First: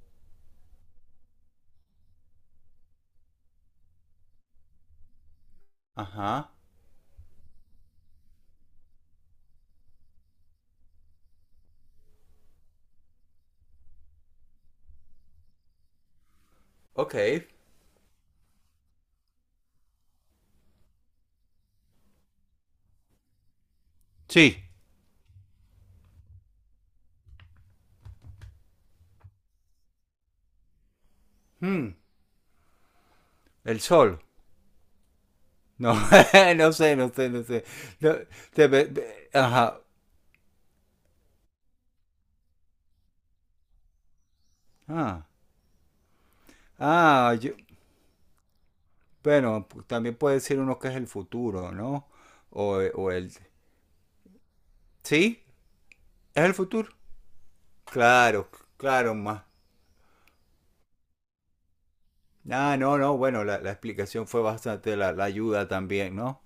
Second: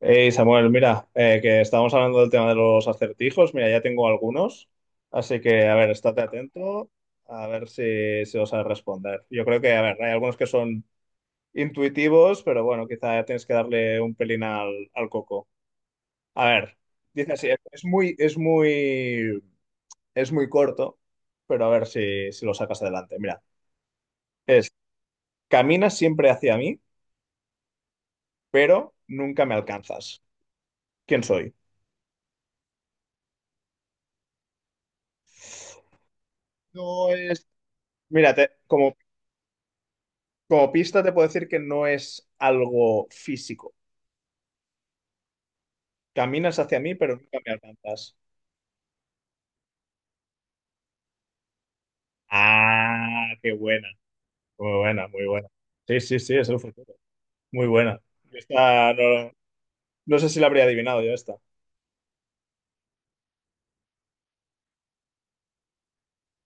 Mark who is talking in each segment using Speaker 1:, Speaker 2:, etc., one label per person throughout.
Speaker 1: Hey Samuel, mira, que estábamos hablando del tema de los acertijos. Mira, ya tengo algunos, así que a ver, estate
Speaker 2: Ajá.
Speaker 1: atento, a ver si los sabes responder. Yo creo que, a ver, hay algunos que son intuitivos, pero bueno, quizá tienes que darle un pelín al coco. A ver,
Speaker 2: Ok.
Speaker 1: dice así, es muy corto, pero a ver si lo sacas adelante. Mira,
Speaker 2: Sí.
Speaker 1: es, caminas siempre hacia mí, pero nunca me alcanzas. ¿Quién soy?
Speaker 2: Hmm. El sol. No,
Speaker 1: No
Speaker 2: no
Speaker 1: es.
Speaker 2: sé. No,
Speaker 1: Mírate, como
Speaker 2: ajá.
Speaker 1: Como pista te puedo decir que no es algo físico.
Speaker 2: Ah,
Speaker 1: Caminas hacia mí, pero
Speaker 2: ah,
Speaker 1: nunca me
Speaker 2: yo-
Speaker 1: alcanzas.
Speaker 2: bueno, también puede decir uno que es el futuro, ¿no? O, o
Speaker 1: Ah,
Speaker 2: el...
Speaker 1: qué buena. Muy buena, muy
Speaker 2: ¿Sí?
Speaker 1: buena. Sí, sí, sí,
Speaker 2: ¿Es
Speaker 1: es
Speaker 2: el
Speaker 1: el
Speaker 2: futuro?
Speaker 1: futuro. Muy buena.
Speaker 2: Claro,
Speaker 1: Esta
Speaker 2: claro,
Speaker 1: no,
Speaker 2: más.
Speaker 1: no sé si la habría adivinado yo esta.
Speaker 2: Ah, no, no, bueno, la explicación fue bastante, la ayuda también, ¿no?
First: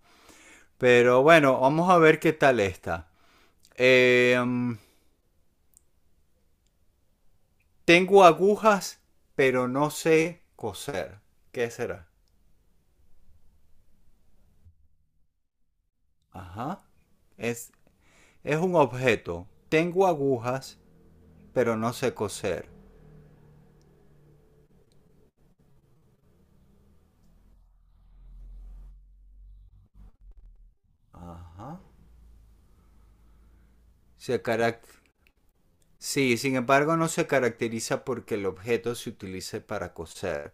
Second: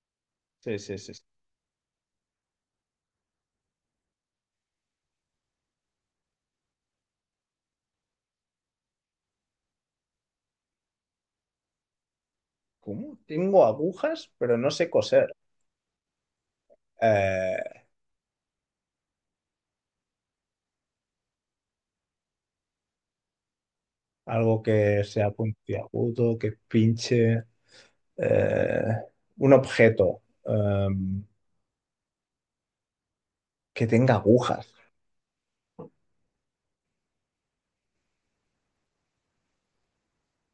Speaker 1: Sí, sí, sí, sí.
Speaker 2: Pero bueno, vamos a ver qué tal está. Eh, mm, Tengo agujas, pero no sé coser. ¿Qué será?
Speaker 1: ¿Cómo? Tengo agujas, pero no sé coser.
Speaker 2: Ajá. Es,
Speaker 1: Eh,
Speaker 2: es un objeto. Tengo agujas, pero no sé coser.
Speaker 1: algo que sea puntiagudo, que pinche. eh, un objeto
Speaker 2: Ajá.
Speaker 1: que tenga
Speaker 2: Se
Speaker 1: agujas.
Speaker 2: carac- Sí, sin embargo, no se caracteriza porque el objeto se utilice para coser.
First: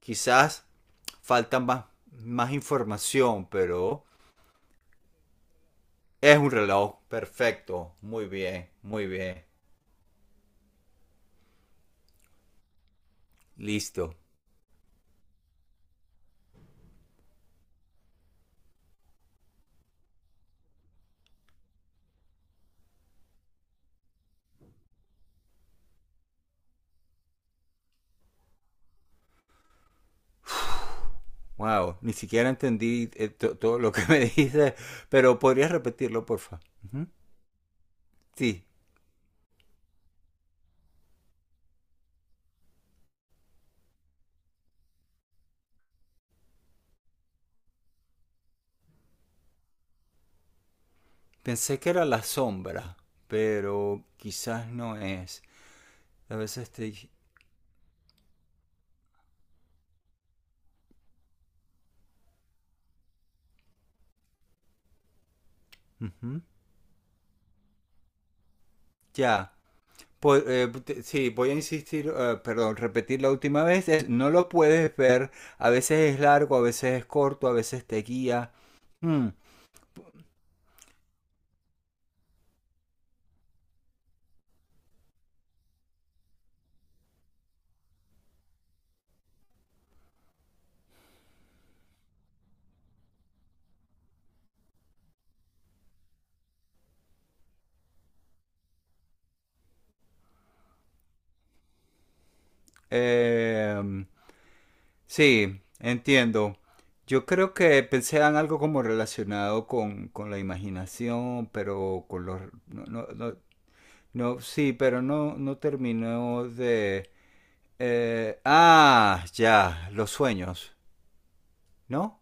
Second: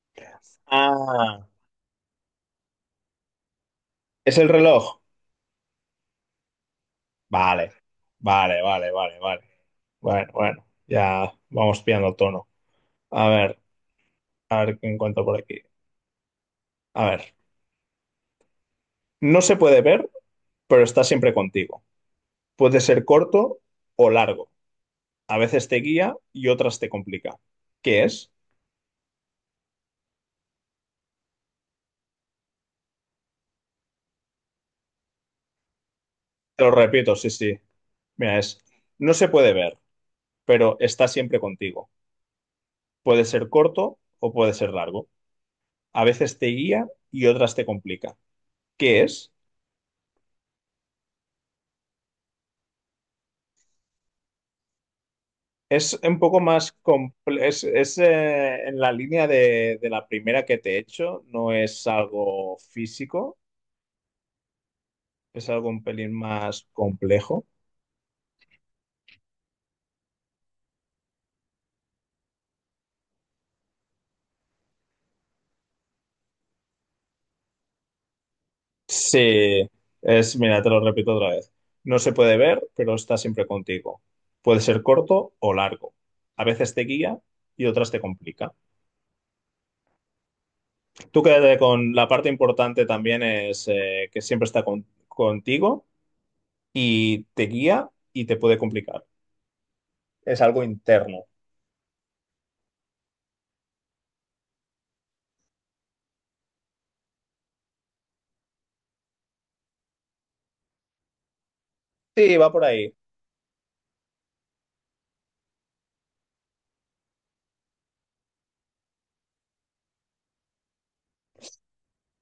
Speaker 2: Quizás
Speaker 1: Ah,
Speaker 2: falta más, más información, pero
Speaker 1: es el reloj.
Speaker 2: es un reloj.
Speaker 1: Vale,
Speaker 2: Perfecto. Muy
Speaker 1: vale,
Speaker 2: bien,
Speaker 1: vale,
Speaker 2: muy
Speaker 1: vale, vale.
Speaker 2: bien.
Speaker 1: Bueno, bueno, ya vamos pillando el tono. A ver,
Speaker 2: Listo.
Speaker 1: a ver qué encuentro por aquí. A ver, no se puede ver, pero está siempre contigo. Puede ser corto o largo. A veces te guía y otras te complica. ¿Qué es?
Speaker 2: Wow, ni siquiera entendí todo lo que me dijiste, pero podrías repetirlo, porfa.
Speaker 1: Te lo
Speaker 2: Ujú.
Speaker 1: repito, sí, sí. Mira, es,
Speaker 2: Sí,
Speaker 1: no se puede ver, pero está siempre contigo. Puede ser corto o puede ser largo. A veces te guía y otras te complica. ¿Qué es?
Speaker 2: pensé que era la sombra, pero quizás no es.
Speaker 1: Es un
Speaker 2: A
Speaker 1: poco
Speaker 2: veces
Speaker 1: más
Speaker 2: te...
Speaker 1: complejo, en la línea de la primera que te he hecho, no es algo físico, es algo un pelín
Speaker 2: Ujú.
Speaker 1: más complejo.
Speaker 2: Ya. Sí, voy a insistir, perdón, repetir la última vez. Es, no lo puedes ver. A veces es largo, a veces es corto, a veces te guía. Mm,
Speaker 1: Sí, es, mira, te lo repito otra vez. No se puede ver, pero está siempre contigo. Puede ser corto o largo. A veces te guía y otras te complica. Tú quédate con la parte importante también es que siempre está contigo y te guía y te puede complicar. Es algo interno.
Speaker 2: eh, Sí, entiendo. Yo creo que pensé en algo como relacionado con la imaginación, pero con
Speaker 1: Sí,
Speaker 2: los...
Speaker 1: va por
Speaker 2: No,
Speaker 1: ahí.
Speaker 2: no, no, no, sí, pero no, no terminó de... ah, ya, los sueños, ¿no?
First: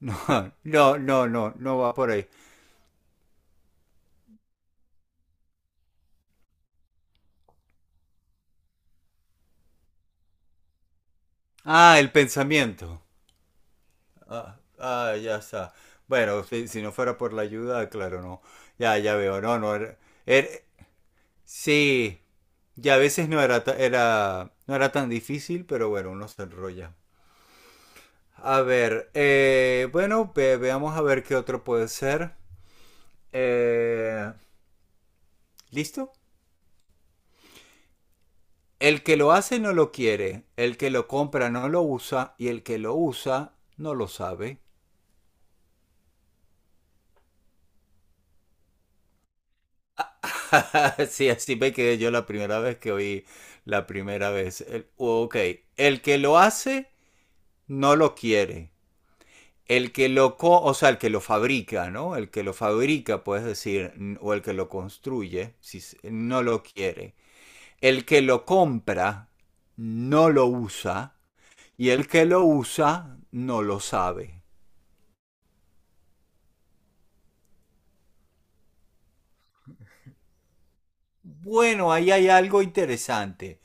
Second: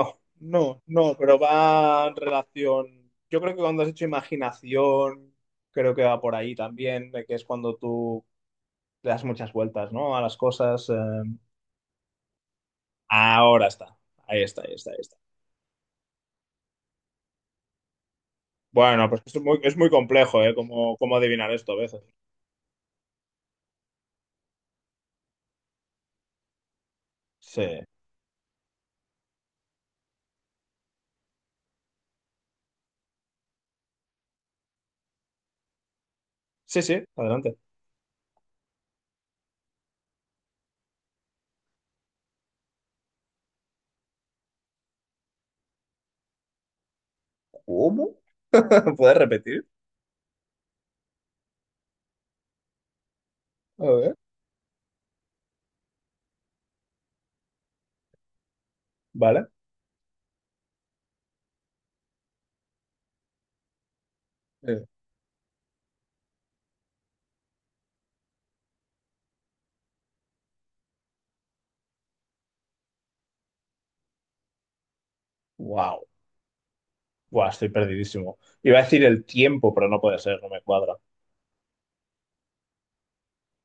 Speaker 2: No,
Speaker 1: no,
Speaker 2: no,
Speaker 1: no,
Speaker 2: no,
Speaker 1: pero
Speaker 2: no, no va
Speaker 1: va
Speaker 2: por
Speaker 1: en
Speaker 2: ahí.
Speaker 1: relación. Yo creo que cuando has hecho imaginación, creo que va por ahí también, de que es cuando tú le das muchas vueltas, ¿no? A las cosas.
Speaker 2: Ah, el pensamiento.
Speaker 1: Ahora está. Ahí
Speaker 2: Ah,
Speaker 1: está, ahí está, ahí
Speaker 2: ah,
Speaker 1: está.
Speaker 2: ya está. Bueno, si, si no fuera por la ayuda, claro, no. Ya,
Speaker 1: Bueno,
Speaker 2: ya
Speaker 1: pues
Speaker 2: veo, no, no.
Speaker 1: es muy complejo, ¿eh?
Speaker 2: Er-
Speaker 1: Cómo, cómo adivinar esto a veces.
Speaker 2: Sí, y a veces no era, era, no era tan difícil, pero bueno, uno se enrolla.
Speaker 1: Sí.
Speaker 2: A ver, bueno, veamos a ver qué otro puede ser. Eh, ¿Listo?
Speaker 1: Sí, sí, adelante.
Speaker 2: El que lo hace no lo quiere, el que lo compra no lo usa y el que lo usa no lo sabe.
Speaker 1: ¿Cómo? ¿Puedes repetir?
Speaker 2: Sí, así me quedé yo la primera vez que oí
Speaker 1: A
Speaker 2: la
Speaker 1: ver,
Speaker 2: primera vez. Ok, el que lo hace no lo quiere,
Speaker 1: vale.
Speaker 2: el que lo, o sea, el que lo fabrica, ¿no? El que lo fabrica, puedes decir, o el que lo
Speaker 1: Eh,
Speaker 2: construye, si no lo quiere. El que lo compra no lo usa y el que lo usa no lo sabe.
Speaker 1: Wow. Buah, estoy perdidísimo. Iba a decir el tiempo, pero no puede ser, no me cuadra.
Speaker 2: Bueno, ahí hay algo interesante.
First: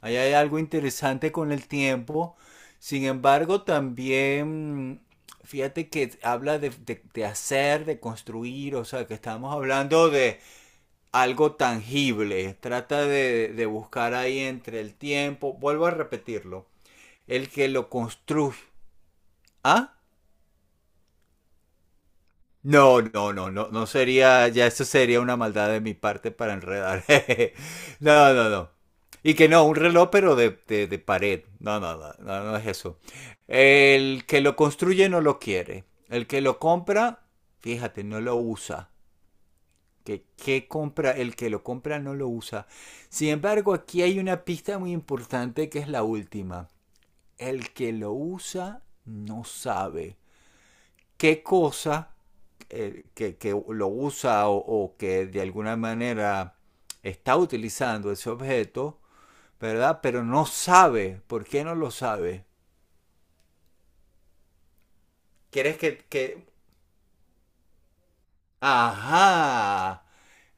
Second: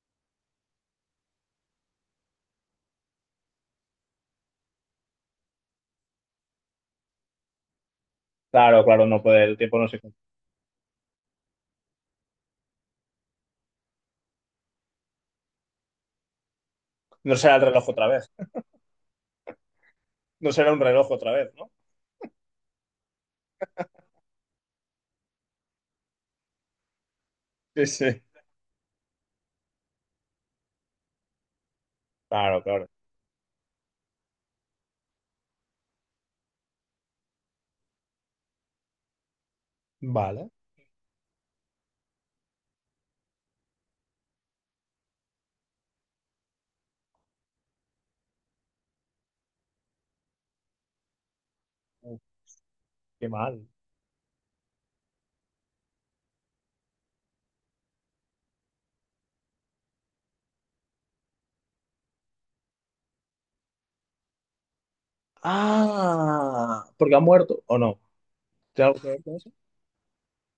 Speaker 2: Ahí hay algo interesante con el tiempo. Sin embargo, también, fíjate que habla de, de hacer, de construir,
Speaker 1: Claro,
Speaker 2: o
Speaker 1: claro,
Speaker 2: sea, que
Speaker 1: no puede,
Speaker 2: estamos
Speaker 1: el tiempo no se.
Speaker 2: hablando de, algo tangible. Trata de buscar ahí entre el tiempo. Vuelvo a repetirlo.
Speaker 1: No
Speaker 2: El
Speaker 1: será el
Speaker 2: que
Speaker 1: reloj
Speaker 2: lo
Speaker 1: otra vez.
Speaker 2: construye. ¿Ah?
Speaker 1: No será un reloj otra vez, ¿no?
Speaker 2: No, no, no, no, no sería, ya eso sería una maldad de mi parte para enredar.
Speaker 1: Sí, sí.
Speaker 2: no, no, no. Y que no, un reloj pero de pared. No, no, no, no, no
Speaker 1: Claro,
Speaker 2: es
Speaker 1: claro.
Speaker 2: eso. El que lo construye no lo quiere. El que lo compra, fíjate, no lo usa.
Speaker 1: Vale.
Speaker 2: Que compra, el que lo compra no lo usa. Sin embargo, aquí hay una pista muy importante que es la última. El que lo usa no sabe qué cosa
Speaker 1: Uf, qué
Speaker 2: que,
Speaker 1: mal.
Speaker 2: lo usa o, que de alguna manera está utilizando ese objeto, ¿verdad? Pero no sabe. ¿Por qué no lo sabe? ¿Quieres que...
Speaker 1: Ah, porque ha muerto o no. ¿Tiene algo que ver con eso?
Speaker 2: Ajá.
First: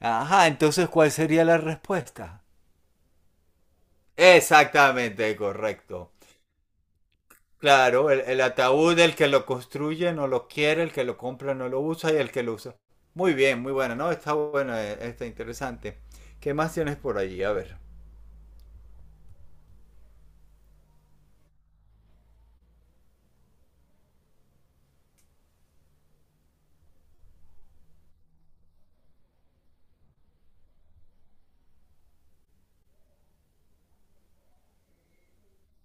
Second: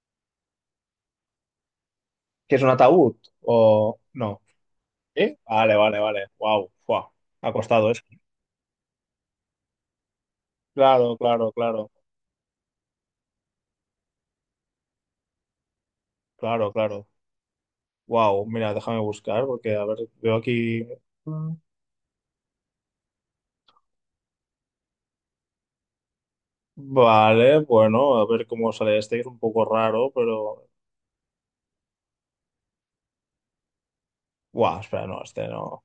Speaker 2: Ajá, entonces ¿cuál sería la respuesta?
Speaker 1: ¿Que es un ataúd o no?
Speaker 2: Exactamente,
Speaker 1: ¿Eh? Vale, vale,
Speaker 2: correcto.
Speaker 1: vale. Wow, wow. Ha costado eso.
Speaker 2: Claro, el ataúd, el que lo construye no lo quiere, el que
Speaker 1: Claro,
Speaker 2: lo
Speaker 1: claro,
Speaker 2: compra no lo
Speaker 1: claro.
Speaker 2: usa y el que lo usa. Muy bien, muy bueno, ¿no? Está bueno, está interesante. ¿Qué
Speaker 1: Claro,
Speaker 2: más tienes
Speaker 1: claro.
Speaker 2: por allí? A ver.
Speaker 1: Wow, mira, déjame buscar porque, a ver, veo aquí. Mm. Vale, bueno, a ver cómo sale este, que es un poco raro, pero. Wow, espera, no, este no.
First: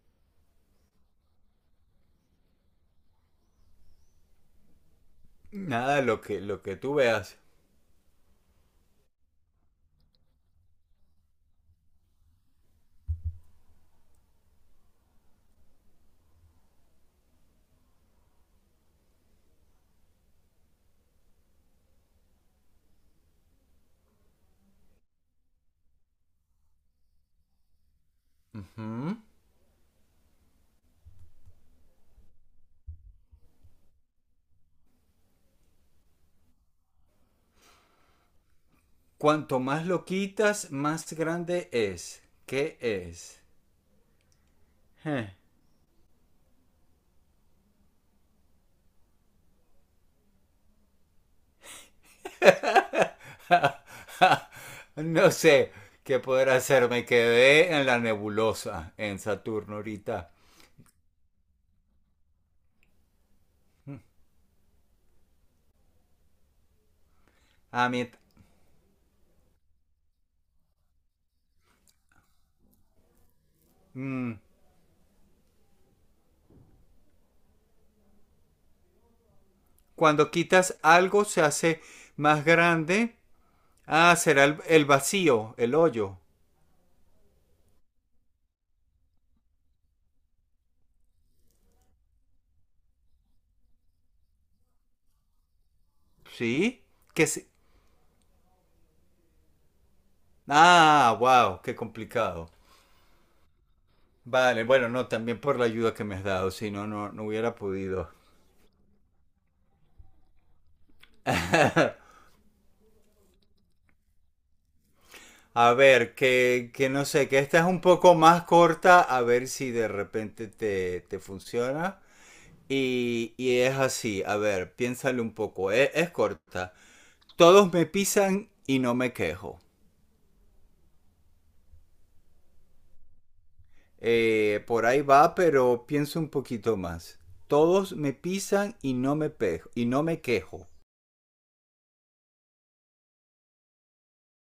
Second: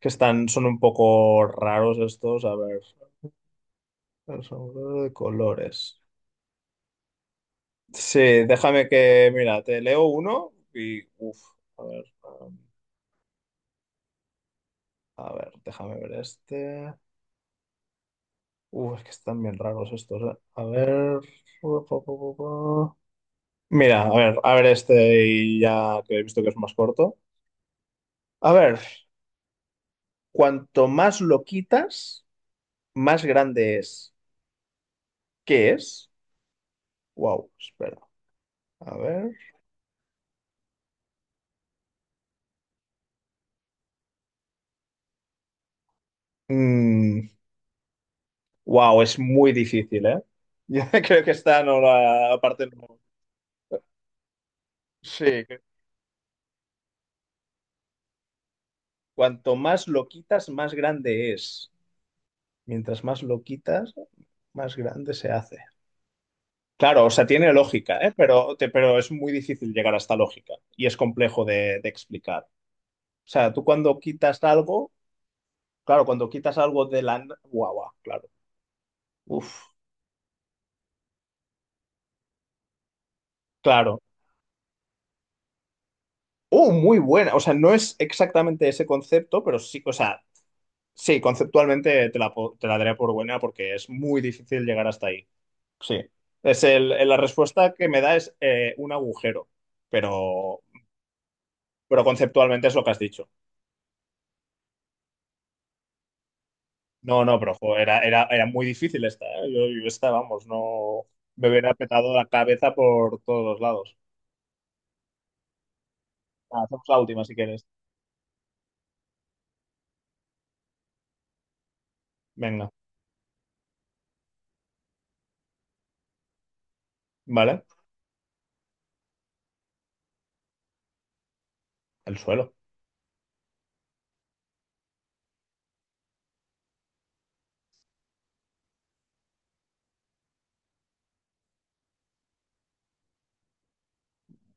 Speaker 1: Que están, son un poco raros estos. A ver, son de colores.
Speaker 2: Nada, lo que tú veas.
Speaker 1: Sí, déjame que, mira, te leo uno y, a ver, a ver, déjame ver este. Uf, es que están bien raros estos, eh. A ver. Pu, pu, pu, pu, pu. Mira, a ver este y ya que he visto que es más corto. A ver,
Speaker 2: Ujú.
Speaker 1: cuanto más lo quitas, más grande es. ¿Qué es? Wow, espera. A ver.
Speaker 2: Cuanto más lo quitas, más grande es. ¿Qué es? Eh.
Speaker 1: Mm, Wow, es muy difícil, ¿eh? Yo creo que esta no la aparte no. Sí,
Speaker 2: No sé qué poder hacer. Me quedé en la nebulosa en
Speaker 1: cuanto
Speaker 2: Saturno
Speaker 1: más lo
Speaker 2: ahorita.
Speaker 1: quitas, más grande es. Mientras más lo quitas, más grande se hace. Claro, o sea, tiene
Speaker 2: Ah,
Speaker 1: lógica, ¿eh?
Speaker 2: mient-
Speaker 1: Pero es muy difícil llegar a esta lógica y es complejo de explicar. O sea, tú cuando
Speaker 2: mm,
Speaker 1: quitas algo, claro, cuando quitas algo de la... Guau, guau, claro. Uf,
Speaker 2: Cuando quitas algo se hace más grande.
Speaker 1: claro.
Speaker 2: Ah, será el vacío, el hoyo.
Speaker 1: Oh, muy buena. O sea, no es exactamente ese concepto, pero sí, o sea, sí, conceptualmente te la, te la daré por buena porque es muy difícil llegar hasta ahí. Sí. Es
Speaker 2: ¿Sí?
Speaker 1: el, la
Speaker 2: Que se-
Speaker 1: respuesta que me da es un agujero, pero,
Speaker 2: Ah, wow, qué
Speaker 1: pero
Speaker 2: complicado.
Speaker 1: conceptualmente es lo que has dicho.
Speaker 2: Vale, bueno, no, también por la ayuda que me has dado, si no, no, no
Speaker 1: No, no, pero
Speaker 2: hubiera
Speaker 1: jo,
Speaker 2: podido.
Speaker 1: era muy difícil esta, ¿eh? Yo esta, vamos, no me hubiera petado la cabeza por todos los lados.
Speaker 2: A ver,
Speaker 1: Ah, hacemos
Speaker 2: que
Speaker 1: la
Speaker 2: no
Speaker 1: última
Speaker 2: sé,
Speaker 1: si
Speaker 2: que esta
Speaker 1: quieres.
Speaker 2: es un poco más corta, a ver si de repente te, te funciona.
Speaker 1: Venga,
Speaker 2: Y es así, a ver, piénsale un poco, es, corta.
Speaker 1: ¿vale?
Speaker 2: Todos me pisan y no me quejo.
Speaker 1: El suelo.
Speaker 2: Por ahí va, pero pienso un poquito más. Todos me pisan y no me, pejo, y no me quejo.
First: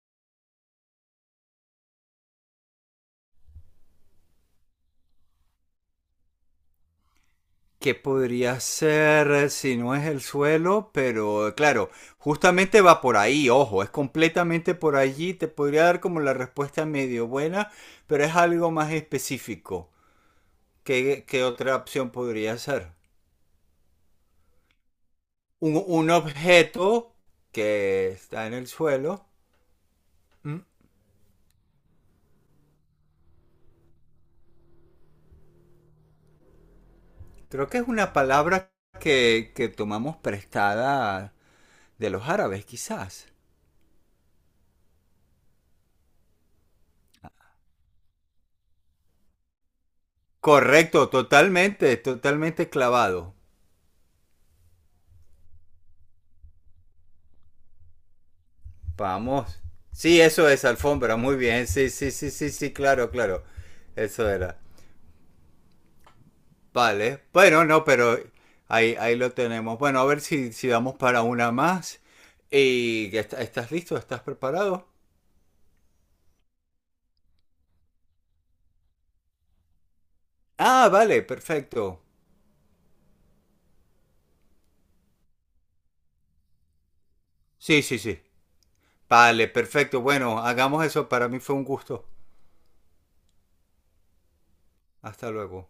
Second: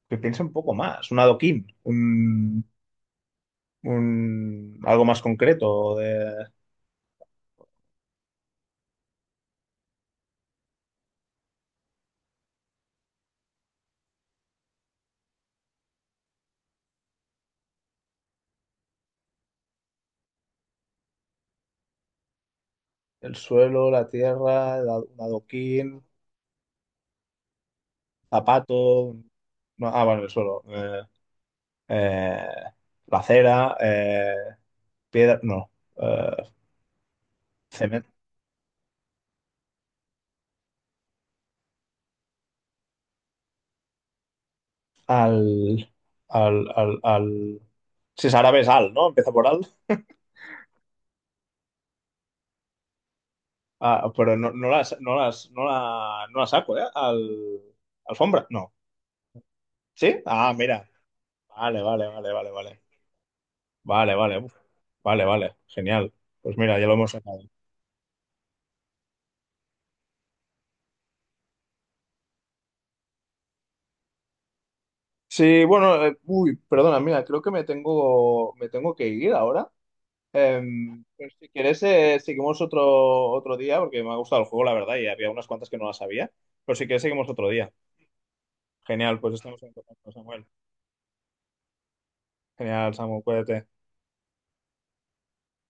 Speaker 1: Que piense un poco más, un adoquín, un, algo más concreto.
Speaker 2: ¿Qué podría ser si no es el suelo? Pero claro, justamente va por ahí, ojo, es completamente por allí. Te podría dar como la respuesta medio buena, pero es algo más específico. ¿Qué, qué otra opción podría ser?
Speaker 1: El suelo, la tierra, el un adoquín,
Speaker 2: Un objeto que está en el
Speaker 1: zapato.
Speaker 2: suelo.
Speaker 1: un- no, ah, bueno, el
Speaker 2: Mm,
Speaker 1: suelo. Eh, la acera, piedra. No. eh,
Speaker 2: Creo que es
Speaker 1: cemento.
Speaker 2: una palabra que tomamos prestada de los árabes, quizás.
Speaker 1: Al, al, al, al. Si es árabe, es al, ¿no? Empieza por al.
Speaker 2: Correcto, totalmente, totalmente clavado.
Speaker 1: Ah, pero no, no las, no las, no la, no la saco, ¿eh? Al, alfombra, no.
Speaker 2: Vamos. Sí,
Speaker 1: ¿Sí?
Speaker 2: eso
Speaker 1: Ah,
Speaker 2: es
Speaker 1: mira.
Speaker 2: alfombra, muy bien.
Speaker 1: Vale,
Speaker 2: Sí,
Speaker 1: vale,
Speaker 2: sí,
Speaker 1: vale,
Speaker 2: sí, sí,
Speaker 1: vale,
Speaker 2: sí,
Speaker 1: vale.
Speaker 2: claro, claro.
Speaker 1: Vale,
Speaker 2: Eso
Speaker 1: vale. Uf.
Speaker 2: era.
Speaker 1: Vale, vale. Genial. Pues mira, ya lo hemos
Speaker 2: Vale.
Speaker 1: sacado.
Speaker 2: Bueno, no, pero ahí, ahí lo tenemos. Bueno, a ver si, si damos para una más. ¿Y estás listo? ¿Estás preparado?
Speaker 1: Sí, bueno, uy, perdona, mira, creo que me tengo que ir ahora.
Speaker 2: Ah, vale,
Speaker 1: Pero si quieres,
Speaker 2: perfecto.
Speaker 1: seguimos otro día, porque me ha gustado el juego, la verdad, y había unas cuantas que no las sabía. Pero si quieres, seguimos otro día.
Speaker 2: Sí, sí, sí.
Speaker 1: Genial, pues
Speaker 2: Vale,
Speaker 1: estamos en
Speaker 2: perfecto.
Speaker 1: contacto,
Speaker 2: Bueno,
Speaker 1: Samuel.
Speaker 2: hagamos eso. Para mí fue un gusto.
Speaker 1: Genial, Samuel, cuídate.
Speaker 2: Hasta luego.